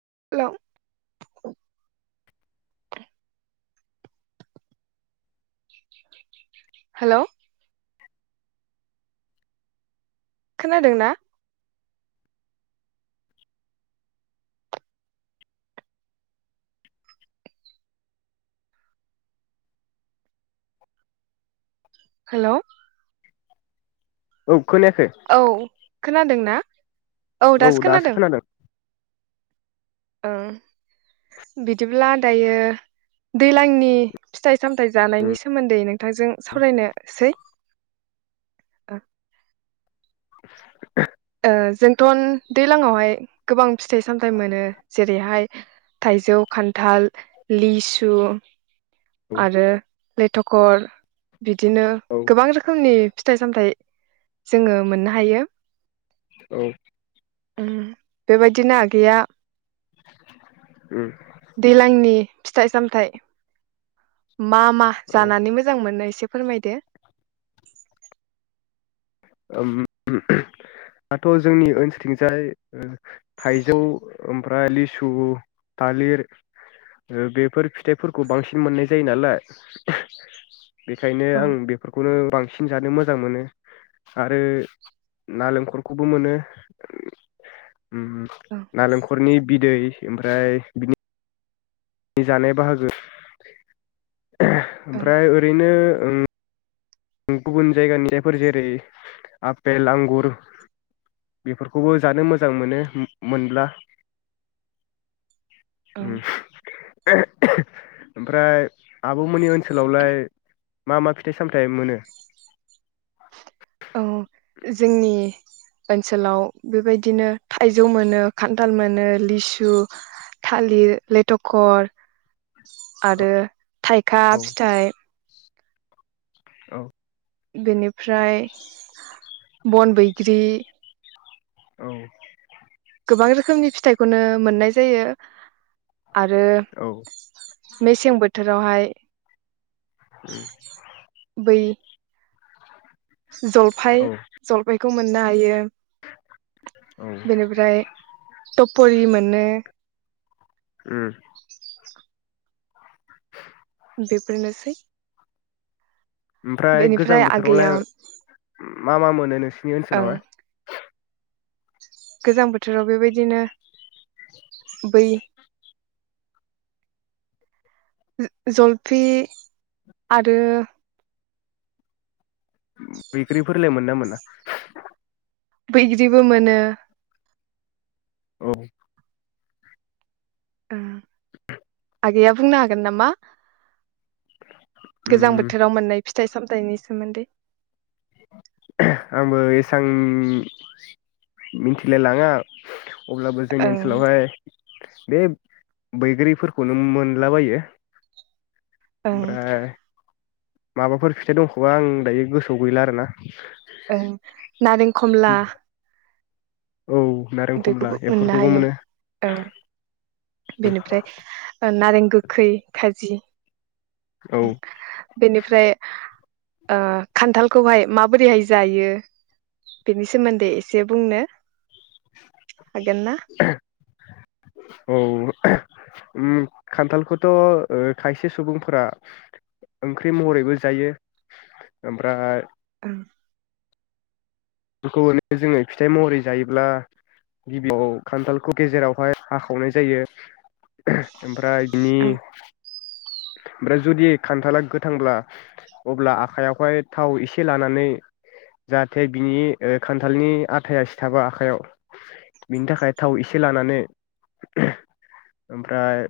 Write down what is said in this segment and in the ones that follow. [unintelligible] Hello खोनादोंना? Hello औ खोनायाखै औ खोनादों ना? औ दासो खोनादों। ओं बिदिब्ला दायो दैलांनि फिथाइ सामथाय जानायनि उम सोमोन्दै नों थांजों सावरायनो सै [inaudible] ओ जोंथ' दैलाङावहाय गोबां फिथाइ सामथाइ मोनो जेरैहाय थाइजौ, खान्थाल, लिसु आरो लेथ'खर बिदिनो औ गोबां रोखोमनि फिथाइ सामथाइ जोङो मोननो हायो औ उम बेबायदिनो आगैया उम दैलांनि फिथाइ सामथाइ मा मा औ जानानै मोजां मोनो एस एसे फोरमायदो। [unintelligible] दाथ' जोंनि ओनसोलथिंजाय ओ थाइजौ ओमफ्राय लिसु थालिर बेफोर फिथाइफोरखौ बांसिन मोननाय जायो नालाय [unintelligible] बेखायनो औ आं बेफोरखौनो बांसिन जानो मोजां मोनो आरो नालेंखरखौबो मोनो ओम ओम औ नालेंखरनि बिदै ओमफ्राय बिनि जानाय बाहागो [unintelligible] ओमफ्राय ओरैनो ओम गुबुन जायगानि [unintelligible] जेरै आफेल आंगुर बेफोरखौबो जानो मोजां मोनो मो-मोनब्ला। औ ओम [unintelligible] ओमफ्राय आब'मोननि ओनसोलावलाय मा मा फिथाइ सामथाइ मोनो औ [unintelligible] जोंनि ओनसोलाव बेबायदिनो थाइजौ मोनो खान्थाल मोनो लिसु थालिर लेथखर आरो थाइखा औ फिथाइ औ बेनि [unintelligible] ओमफ्राय बन बैग्रि औ गोबां रोखोमनि फिथाइखौनो मोननाय जायो आरो औ मेसें बोथोरावहाय बै जलफाय औ जलफाय खौ मोननो हायो। औ बेनिफ्राय टपरि मोन मोनो ओम बेफोरनोसै ओमफ्राय गोजां बेनिफ्राय आगैया बोथोरावलाय उम मा मा मोनो नोंसि नि ओं ओनसोलाव गोजां बोथोराव बेबायदिनो बै ज- जलफि आरो बैख्रिफोरलाय मोनोना मोना? [unintelligible] बैग्रिबो मोनो औ उम आगैया बुंनो हागोन नामा उम गोजां बोथोराव मोननाय फि थाइ-सामथाइनि सोमोन्दै आंबो एसां मिथिलाय लाङा अब्लाबो जोंनि ओं ओनसोलावहाय बे बैग्रिफोरखौनो मोनलाबायो। ओं ओमफ्राय माबाफोर फिथाइ दंख'बा आं दायो गोसोआव गैला आरो ना ओम नारें खमला औ नारें खमला बेखौबो मोननो एफोरखौबो हायो मोनो ओं बेनिफ्राय ओ गोखै खाजि औ बेनिफ्राय ओ खान्थालखौहाय माबोरैहाय जायो? बेनि सोमोन्दै एसे बुंनो। हागोन ना औ ओम खान्थालखौथ' ओ खायसे सुबुंफोरा ओंख्रि महरैबो जायो ओमफ्राय [inaudible] बेफोरखौ माने जोङो फिथाइ महरै जायोब्ला गिबियाव खान्थालखौ गेजेरावहाय हाखावनाय जायो ओमफ्राय बिनि ओं ओमफ्राय जुदि खान्थाला गोथांब्ला अब्ला आखायावहाय थाव इसे लानानै जाहाथे बिनि ओ खान्थालनि आथाया सिथाबा आखाइयाव बिनि थाखाय थाव एसे लानानै ओमफ्राय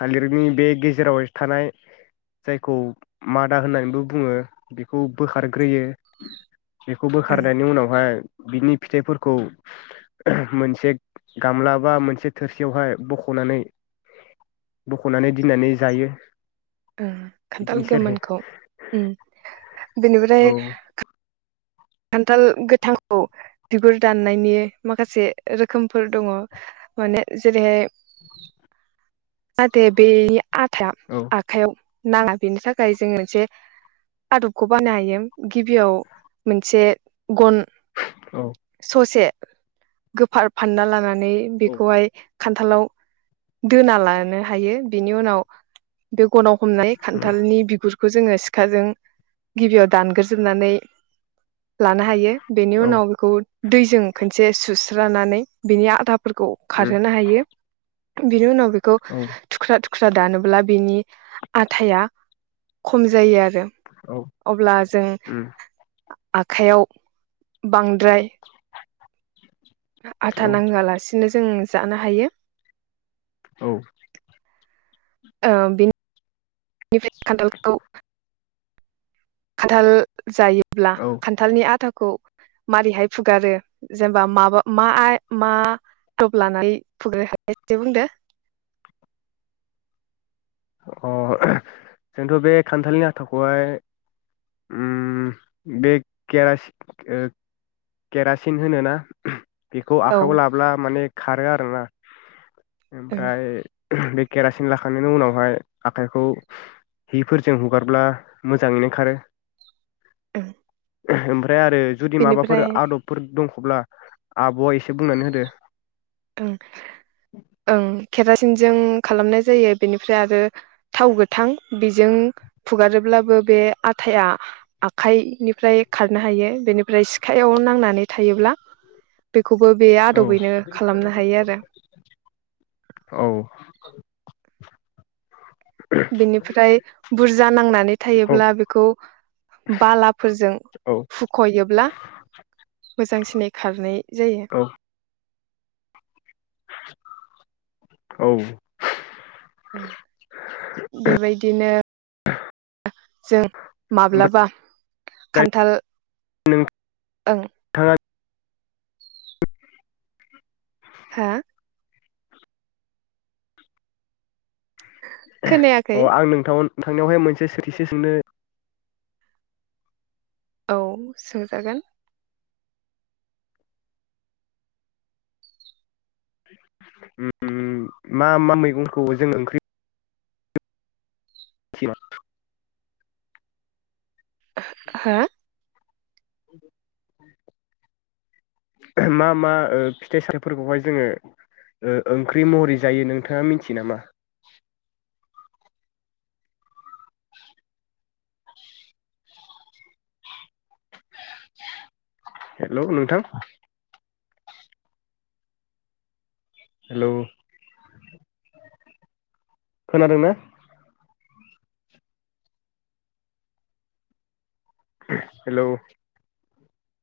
थालिरनि बे गेजेराव थानाय जायखौ मादा होननानैबो बुङो बेखौ बोखारग्रोयो बेखौ ओं बोखारनायनि उनावहाय बिनि फिथाइफोरखौ मोनसे गामला बा मोनसे थोरसियावहाय बख'नानै बख'नानै दिननानै जायो। उम खान्थाल बिदिनोसै आरो गोमोनखौ उम औ बेनिफ्राय खान्थाल गोथांखौ बिगुर दाननायनि माखासे रोखोमफोर दङ माने जेरैहाय [inaudible] [unintelligible] आथाया औ आखाइआव नाङा बेनि थाखाय जोङो मोनसे आदबखौ बानो हायो गिबियाव मोनसे गन औ ससे गोफार फानना लानानै नै औ बेखौहाय खान्थालाव दोना लानो हायो बेनि उनाव बे गनाव हमना खान्थालनि बिगुर बेखौ जोङो सिखाजों गिबियाव दानग्रोजोबनानै लानो हायो बेनि औ उनाव बेखौ दैजों खनसे सुस्रानानै बिनि आथा फोरखौ खारहोनो हायो। बिनि उनाव बेखौ औ थुख्रा थु थुख्रा दानोब्ला बेनि आथाया खम जायो आरो। औ अब्ला जों उम आखाइयाव बां द्राय आथा नांहोआलासिनो जों जानो हायो औ ओ बिनि [unintelligible] खान्थालखौ खानथाल जायो। ब्ला औ खान्थालनि आथाखौ खौ मारैहाय फुगारो जेनेबा माबा मा मा आदब लानानै फुगारो एसे बुंदो। अ [unintelligible] जोंथ' बे खान्थालनि आथाखौहाय ओम बे केरासिन ओ केरासिन होनोना? बेखौ औ आखाइयाव लाब्ला माने खारो आरो ना। ओं ओमफ्राय बे केरासिन लाखांनायनि उनावहाय आखाइखौ हिफोरजों हुगारब्ला मोजाङैनो खारो। ओं ओमफ्राय ओमफ्राय आरो जुदि माबाफोर बेनिफ्राय आदबफोर दंख'ब्ला आब'आ एसे बुंनानै होदो। [unintelligible] ओं केरासिन जों खालामनाय जायो बेनिफ्राय आरो थाव गोथां बेजों फुगारोब्लाबो बे आथाया आखाइ निफ्राय खारनो हायो बेनिफ्राय सिखायाव नांनानै थायोब्ला बे खौबो बे औ आदबैनो आरो [unintelligible] औ [unintelligible] बेनिफ्राय बुरजा नांनानै औ थायोब्ला बेखौ बालाफोरजों औ हुखयोब्ला मोजा मोजां सिनै खारनाय जायो। औ औ बेबायदिनो जों ओमफ्राय माब्लाबा खान्थाल ओं नोंथाङा हा खोनायाखै अ आं नोंथांमोन नोंथांनिआवहाय मोनसे सोंथिसो सोंनो औ सोंजागोन। ओम मा मा मैगंखौ जों ओंख्रि [unintelligible] हा मा मा ओ फिथाइ सामथाइफोरखौहाय जोङो ओ ओंख्रि महरै जायो नोंथाङा मिथियो नामा? हेल' नोंथां। हेल खोनादों ना? हेल